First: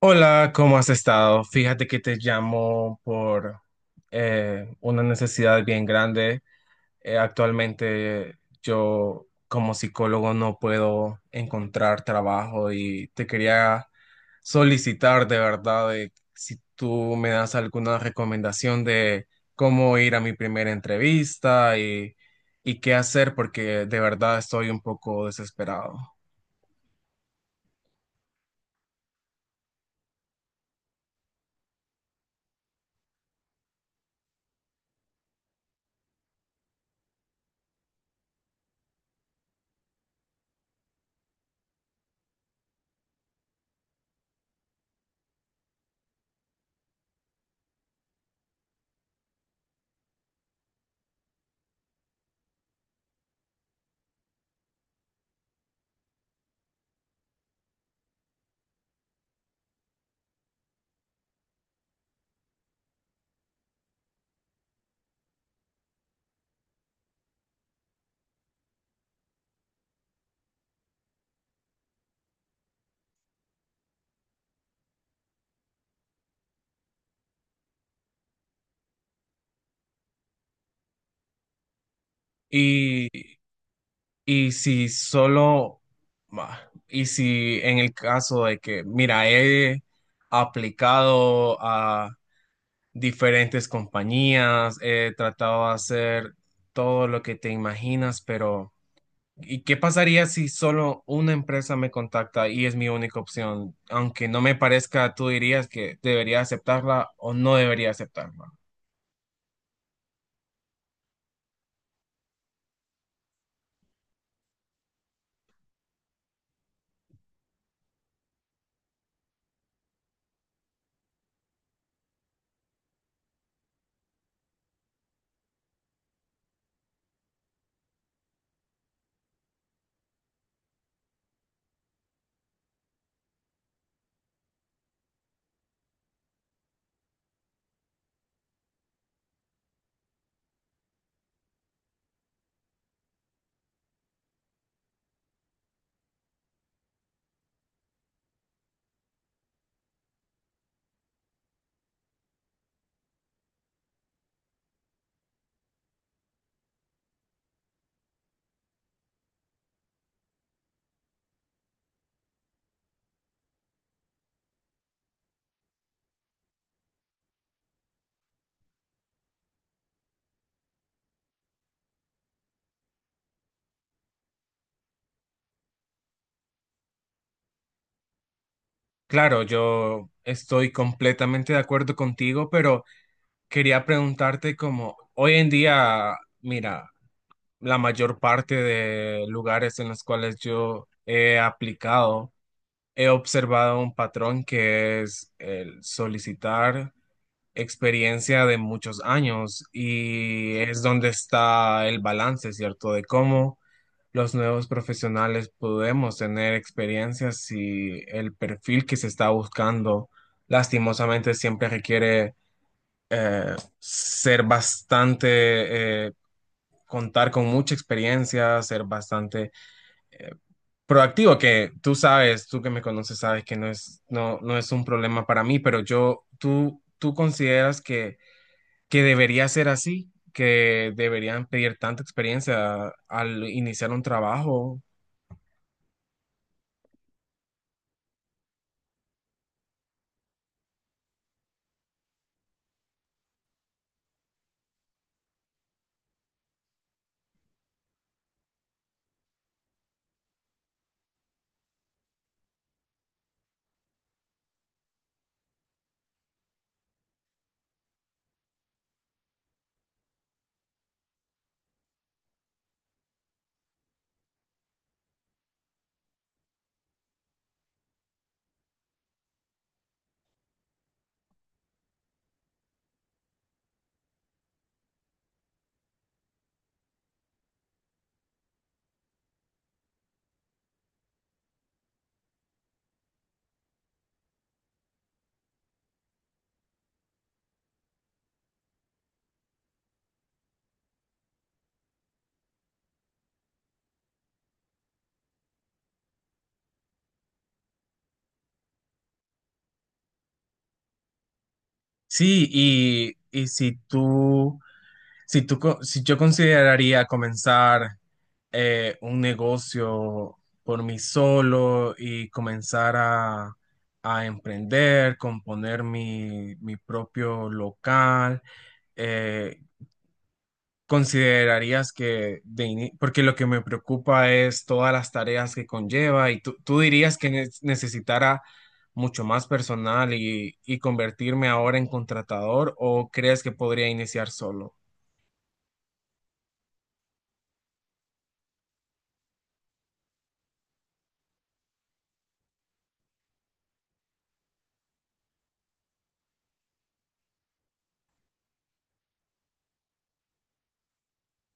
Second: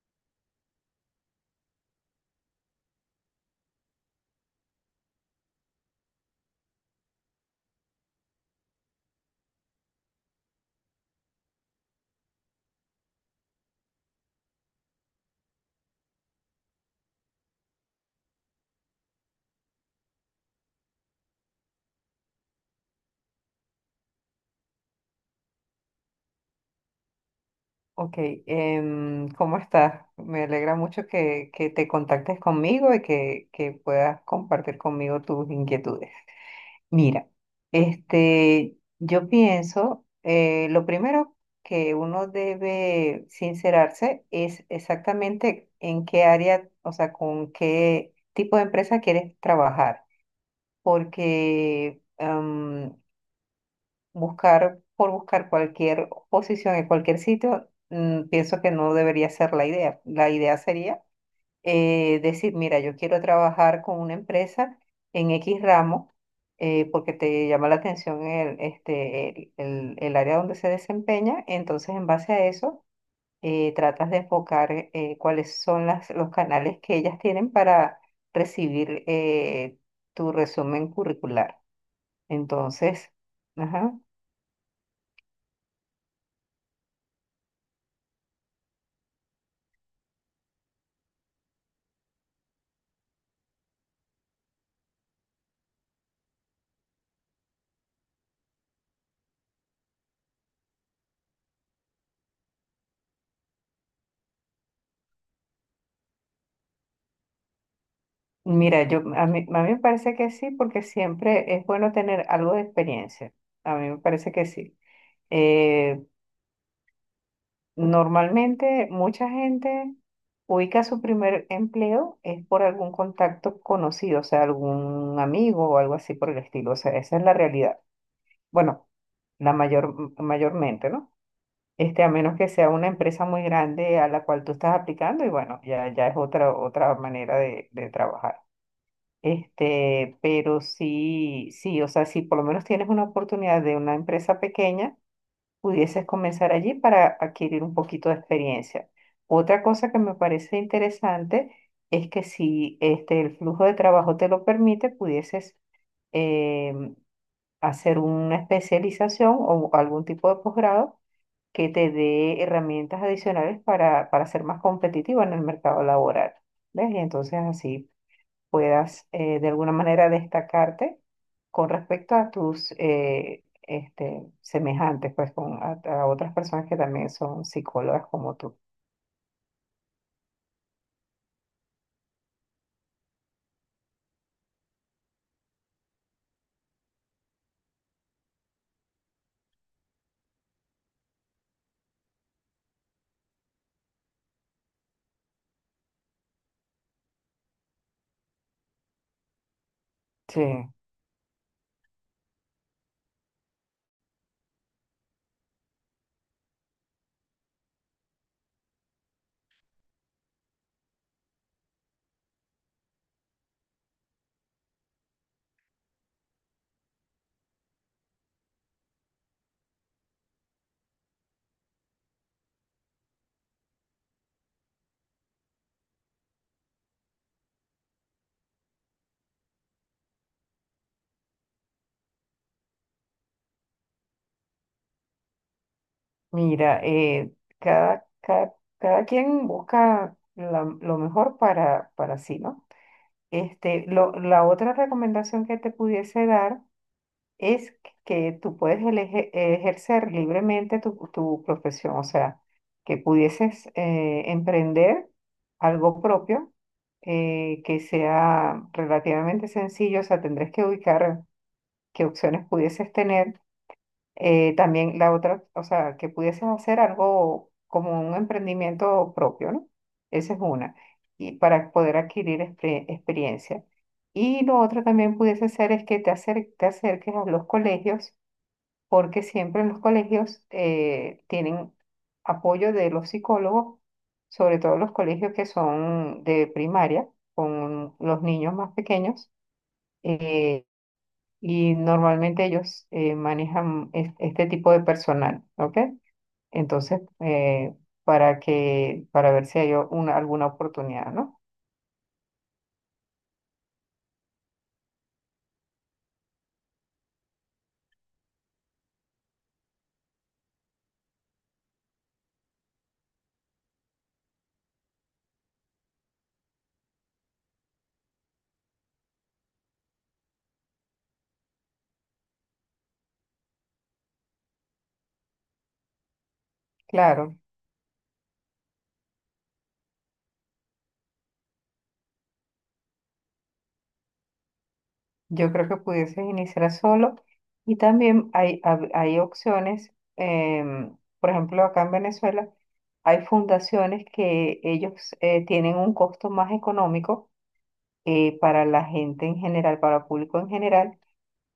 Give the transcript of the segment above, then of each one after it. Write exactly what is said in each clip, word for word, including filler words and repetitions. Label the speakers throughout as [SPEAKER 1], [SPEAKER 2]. [SPEAKER 1] Hola, ¿cómo has estado? Fíjate que te llamo por eh, una necesidad bien grande. Eh, actualmente yo como psicólogo no puedo encontrar trabajo y te quería solicitar de verdad de si tú me das alguna recomendación de cómo ir a mi primera entrevista y, y qué hacer porque de verdad estoy un poco desesperado.
[SPEAKER 2] Ok, em, ¿cómo estás? Me alegra mucho que, que te contactes conmigo y que, que puedas compartir conmigo tus inquietudes. Mira, este, yo pienso, eh, lo primero que uno debe sincerarse es exactamente en qué área, o sea, con qué tipo de empresa quieres trabajar, porque buscar por buscar cualquier posición en cualquier sitio, mm, pienso que no debería ser la idea. La idea sería eh, decir, mira, yo quiero trabajar con una empresa en X ramo eh, porque te llama la atención el, este, el, el- el área donde se desempeña, entonces en base a eso eh, tratas de enfocar eh, cuáles son las, los canales que ellas tienen para recibir eh, tu resumen curricular. Entonces, ajá.
[SPEAKER 1] Y si solo, bah, y si en el caso de que, mira, he aplicado a diferentes compañías, he tratado de hacer todo lo que te imaginas, pero ¿y qué pasaría si solo una empresa me contacta y es mi única opción? Aunque no me parezca, tú dirías que debería aceptarla o no debería aceptarla.
[SPEAKER 2] Mira, yo, a mí, a mí me parece que sí, porque siempre es bueno tener algo de experiencia. A mí me parece que sí. Eh, Normalmente mucha gente ubica su primer empleo es por algún contacto conocido, o sea, algún amigo o algo así por el estilo. O sea, esa es la realidad. Bueno, la mayor, mayormente, ¿no? Este, a menos que sea una empresa muy grande a la cual tú estás aplicando y bueno, ya, ya es otra, otra manera de de trabajar. Este, pero sí, sí, o sea, si por lo menos tienes una oportunidad de una empresa pequeña, pudieses comenzar allí para adquirir un poquito de experiencia. Otra cosa que me parece interesante es que si este, el flujo de trabajo te lo permite, pudieses em, hacer una especialización o algún tipo de posgrado que te dé herramientas adicionales para, para ser más competitivo en el mercado laboral. ¿Ves? Y entonces así puedas eh, de alguna manera destacarte con respecto a tus eh, este, semejantes, pues con a, a otras personas que también son psicólogas como tú.
[SPEAKER 1] Claro, yo estoy completamente de acuerdo contigo, pero... Quería preguntarte como hoy en día, mira, la mayor parte de lugares en los cuales yo he aplicado, he observado un patrón que es el solicitar experiencia de muchos años
[SPEAKER 2] Sí,
[SPEAKER 1] y es donde está el balance, ¿cierto? De cómo los nuevos profesionales podemos tener experiencias si el perfil que se está buscando lastimosamente siempre requiere eh, ser bastante, eh, contar con mucha experiencia, ser bastante eh, proactivo, que tú sabes, tú que me conoces, sabes que no es, no no es un problema para mí, pero yo, tú, tú consideras que, que debería ser así, que deberían pedir tanta experiencia al iniciar un trabajo.
[SPEAKER 2] mira, eh, cada, cada, cada quien busca la- lo mejor para, para sí, ¿no? Este, lo, la otra recomendación que te pudiese dar es que tú puedes eleje- ejercer libremente tu, tu profesión, o sea, que pudieses eh, emprender algo propio eh, que sea relativamente sencillo, o sea, tendrías que ubicar qué opciones pudieses tener. Eh, también la otra, o sea, que pudieses hacer algo como un emprendimiento propio, ¿no? Esa es una, y para poder adquirir exper- experiencia. Y lo otro también pudiese ser es que te acer- te acerques a los colegios porque siempre en los colegios eh, tienen apoyo de los psicólogos, sobre todo los colegios que son de primaria, con los niños más pequeños, eh, y normalmente ellos eh, manejan es- este tipo de personal, ¿ok? Entonces, eh, para que, para ver si hay o- una, alguna oportunidad, ¿no?
[SPEAKER 1] Sí, y, y si tú, si tú, co- si yo consideraría comenzar eh, un negocio por mí solo y comenzar a, a emprender, componer mi, mi propio local. eh, ¿Considerarías que de ini- porque lo que me preocupa es todas las tareas que conlleva y tú, tú dirías que
[SPEAKER 2] Claro.
[SPEAKER 1] ne- necesitara mucho más personal y, y convertirme ahora en contratador o crees que podría iniciar solo?
[SPEAKER 2] Yo creo que pudieses iniciar solo y también hay, hab- hay opciones, em, por ejemplo, acá en Venezuela hay fundaciones que ellos eh, tienen un costo más económico eh, para la gente en general, para el público en general,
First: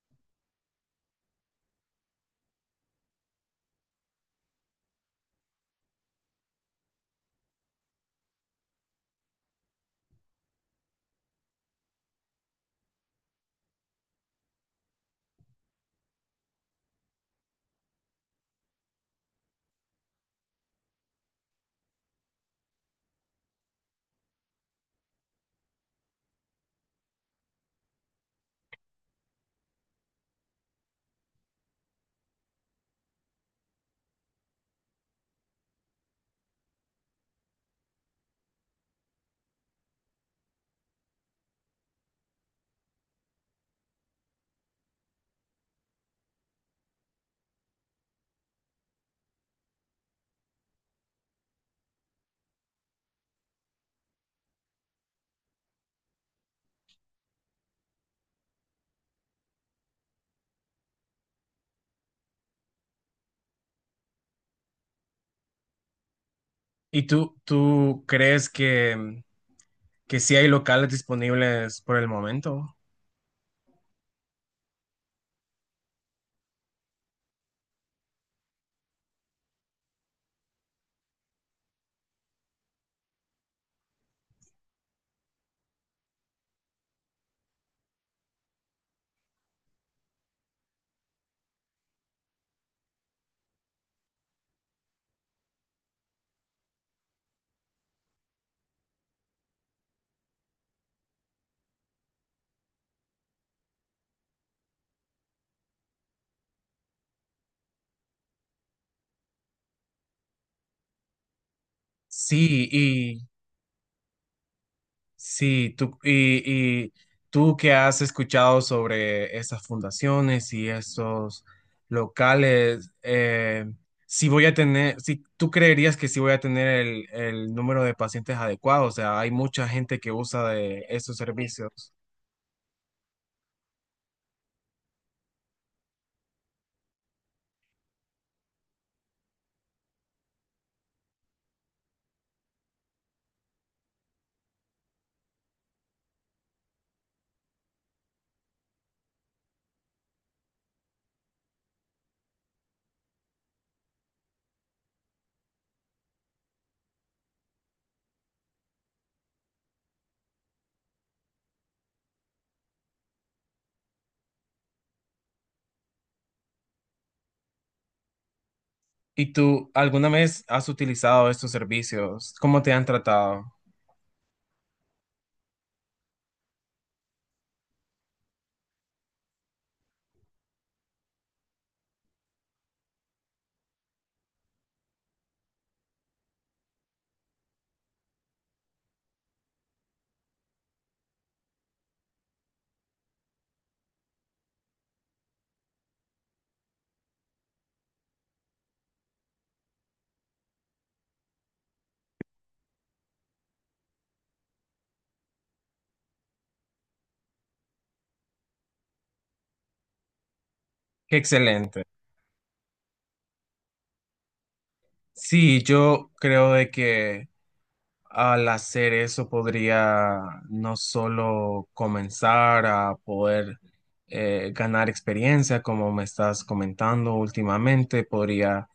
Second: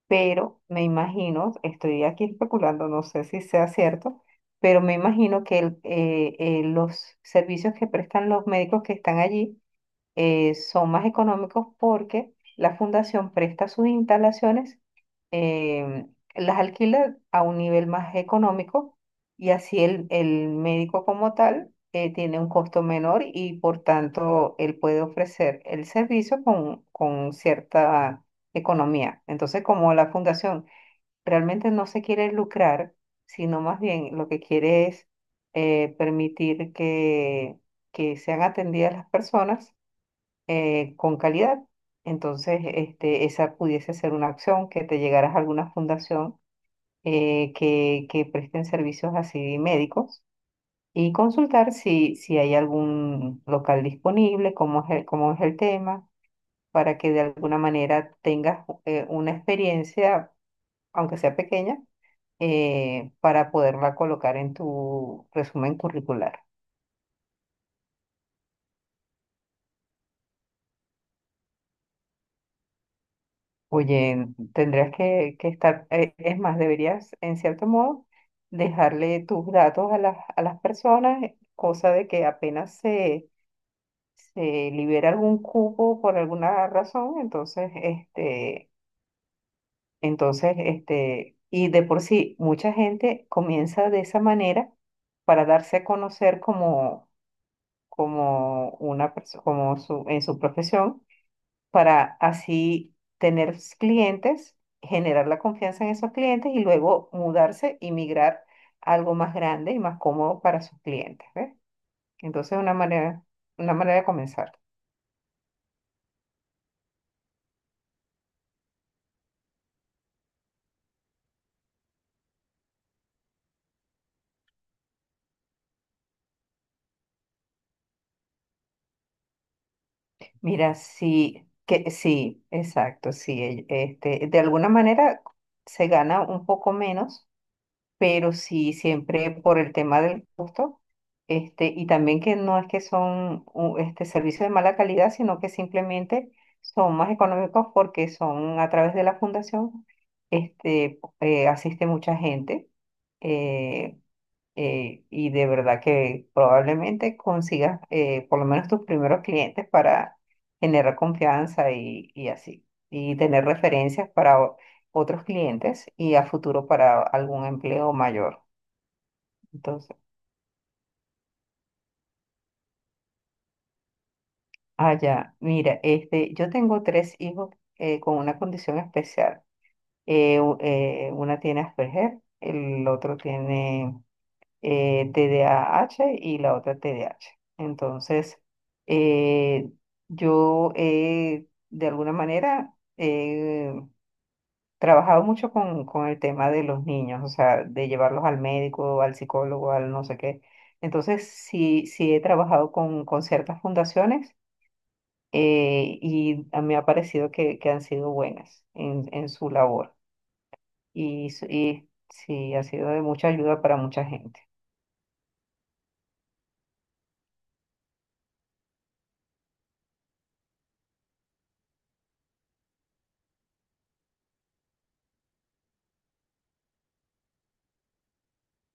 [SPEAKER 2] pero me imagino, estoy aquí especulando, no sé si sea cierto, pero me imagino que el- eh, eh, los servicios que prestan los médicos que están allí, eh, son más económicos porque la fundación presta sus instalaciones, eh, las alquila a un nivel más económico y así el, el médico como tal eh, tiene un costo menor y por tanto él puede ofrecer el servicio con, con cierta economía. Entonces, como la fundación realmente no se quiere lucrar, sino más bien lo que quiere es eh, permitir que, que sean atendidas las personas eh, con calidad. Entonces, este, esa pudiese ser una acción, que te llegaras a alguna fundación eh, que, que presten servicios así médicos y consultar si, si hay algún local disponible, cómo es el, cómo es el tema, para que de alguna manera tengas eh, una experiencia, aunque sea pequeña, eh, para poderla colocar en tu resumen curricular.
[SPEAKER 1] ¿Y tú, tú crees que, que sí hay locales disponibles por el momento?
[SPEAKER 2] Oye, tendrías que, que estar, eh, es más, deberías, en cierto modo, dejarle tus datos a las, a las personas, cosa de que apenas se, se libera algún cupo por alguna razón, entonces, este, entonces, este, y de por sí, mucha gente comienza de esa manera para darse a conocer como, como una persona, como su, en su profesión para así tener s- clientes, generar la confianza en esos clientes y luego mudarse y migrar a algo más grande y más cómodo para sus clientes, ¿ves? Entonces,
[SPEAKER 1] Sí,
[SPEAKER 2] una manera,
[SPEAKER 1] y
[SPEAKER 2] una manera de comenzar.
[SPEAKER 1] sí, tú, y, y tú que has escuchado sobre esas fundaciones y esos locales, eh, si voy a tener, si tú creerías que sí voy a tener el, el número de pacientes adecuado, o sea, hay mucha gente que usa
[SPEAKER 2] Mira,
[SPEAKER 1] de estos
[SPEAKER 2] sí,
[SPEAKER 1] servicios.
[SPEAKER 2] que sí, exacto, sí, e- este, de alguna manera se gana un poco menos pero sí siempre por el tema del costo, este, y también que no es que son u- este, servicios de mala calidad, sino que simplemente son más económicos porque son a través de la fundación, este, eh, asiste mucha gente. eh, eh, y de verdad que probablemente consigas eh, por lo menos tus primeros clientes para generar confianza y, y así, y tener referencias para o- otros clientes y a futuro para algún empleo mayor.
[SPEAKER 1] ¿Y tú
[SPEAKER 2] Entonces,
[SPEAKER 1] alguna vez has utilizado estos servicios? ¿Cómo te han tratado?
[SPEAKER 2] ah, ya, mira, este, yo tengo tres hijos eh, con una condición especial. Eh, u- eh, una tiene Asperger, el otro tiene eh, T D A H y la otra T D A H. Entonces, eh, yo he, de alguna manera, he trabajado mucho con, con el tema de los niños, o sea, de llevarlos al médico, al psicólogo, al no sé qué. Entonces, sí, sí he trabajado con, con ciertas fundaciones eh, y a mí me ha parecido que, que han sido buenas en, en su labor
[SPEAKER 1] Qué
[SPEAKER 2] y, s-
[SPEAKER 1] excelente.
[SPEAKER 2] y sí, ha sido de mucha ayuda para mucha gente.
[SPEAKER 1] Sí, yo creo de que al hacer eso podría no solo comenzar a poder eh, ganar experiencia, como me estás comentando últimamente, podría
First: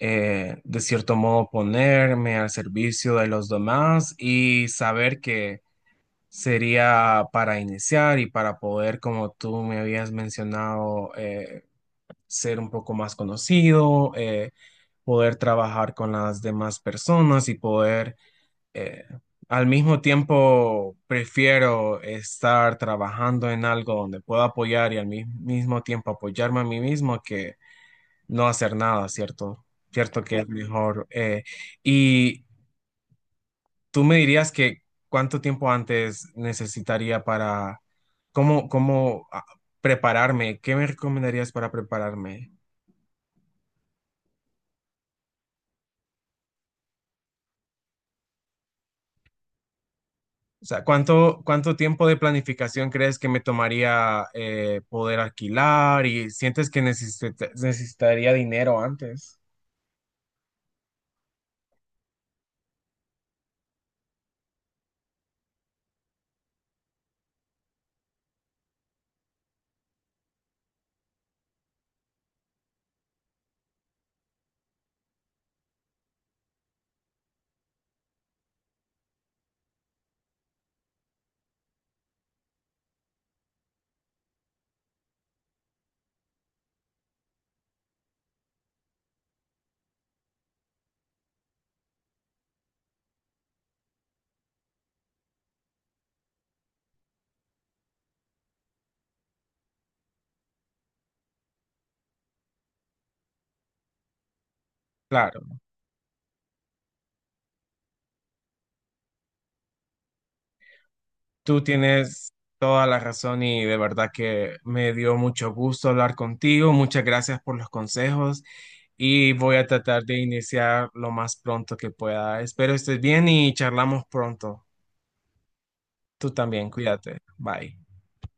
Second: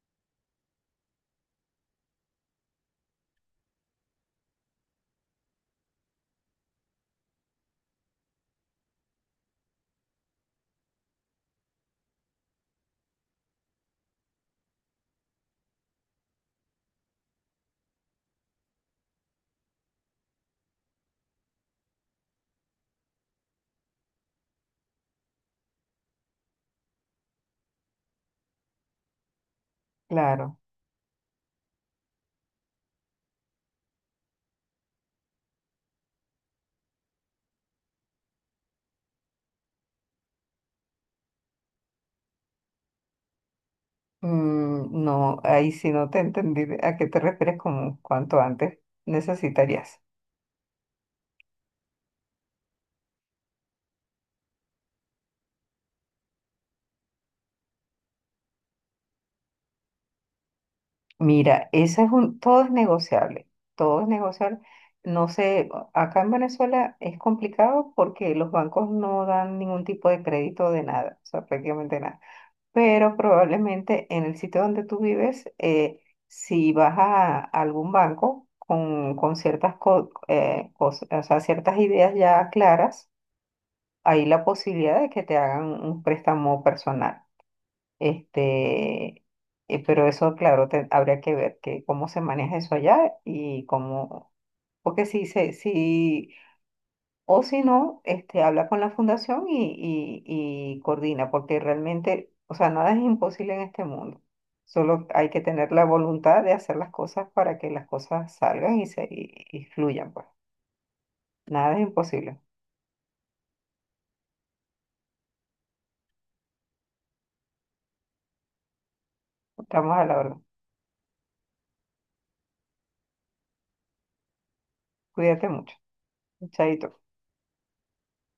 [SPEAKER 1] eh, de cierto modo ponerme al servicio de los demás y saber que sería para iniciar y para poder, como tú me habías mencionado, eh, ser un poco más conocido, eh, poder trabajar con las demás personas y poder eh, al mismo tiempo prefiero estar trabajando en algo donde pueda apoyar y al mi- mismo tiempo apoyarme a mí mismo que no hacer nada, ¿cierto? Cierto que es
[SPEAKER 2] Claro.
[SPEAKER 1] mejor. Eh, y tú me dirías que cuánto tiempo antes necesitaría para, cómo, cómo ah, prepararme, ¿qué me recomendarías para prepararme?
[SPEAKER 2] Mm, no, ahí sí no te entendí de- a qué te refieres con cuanto antes necesitarías.
[SPEAKER 1] O sea, ¿cuánto, ¿cuánto tiempo de planificación crees que me tomaría eh, poder alquilar? ¿Y sientes que necesit- necesitaría dinero antes?
[SPEAKER 2] Mira, esa es un, todo es negociable, todo es negociable. No sé, acá en Venezuela es complicado porque los bancos no dan ningún tipo de crédito de nada, o sea, prácticamente nada. Pero probablemente en el sitio donde tú vives, eh, si vas a algún banco con, con ciertas co- eh, cos- o sea, ciertas ideas ya claras, hay la posibilidad de que te hagan un préstamo personal. Este, eh, pero eso, claro, te- habría que ver que cómo se maneja eso allá y cómo, porque si se, si, o si no, este, habla con la fundación y, y, y coordina, porque realmente, o sea, nada es imposible en este mundo. Solo hay que
[SPEAKER 1] Claro,
[SPEAKER 2] tener la voluntad de hacer las cosas para que las cosas salgan y se y, y fluyan, pues.
[SPEAKER 1] tú
[SPEAKER 2] Nada es
[SPEAKER 1] tienes
[SPEAKER 2] imposible.
[SPEAKER 1] toda la razón y de verdad que me dio mucho gusto hablar contigo. Muchas gracias por los consejos y voy a
[SPEAKER 2] Estamos
[SPEAKER 1] tratar
[SPEAKER 2] a
[SPEAKER 1] de
[SPEAKER 2] la orden.
[SPEAKER 1] iniciar lo más pronto que pueda. Espero estés bien y charlamos pronto.
[SPEAKER 2] Cuídate mucho.
[SPEAKER 1] Tú también,
[SPEAKER 2] Chaito.
[SPEAKER 1] cuídate. Bye.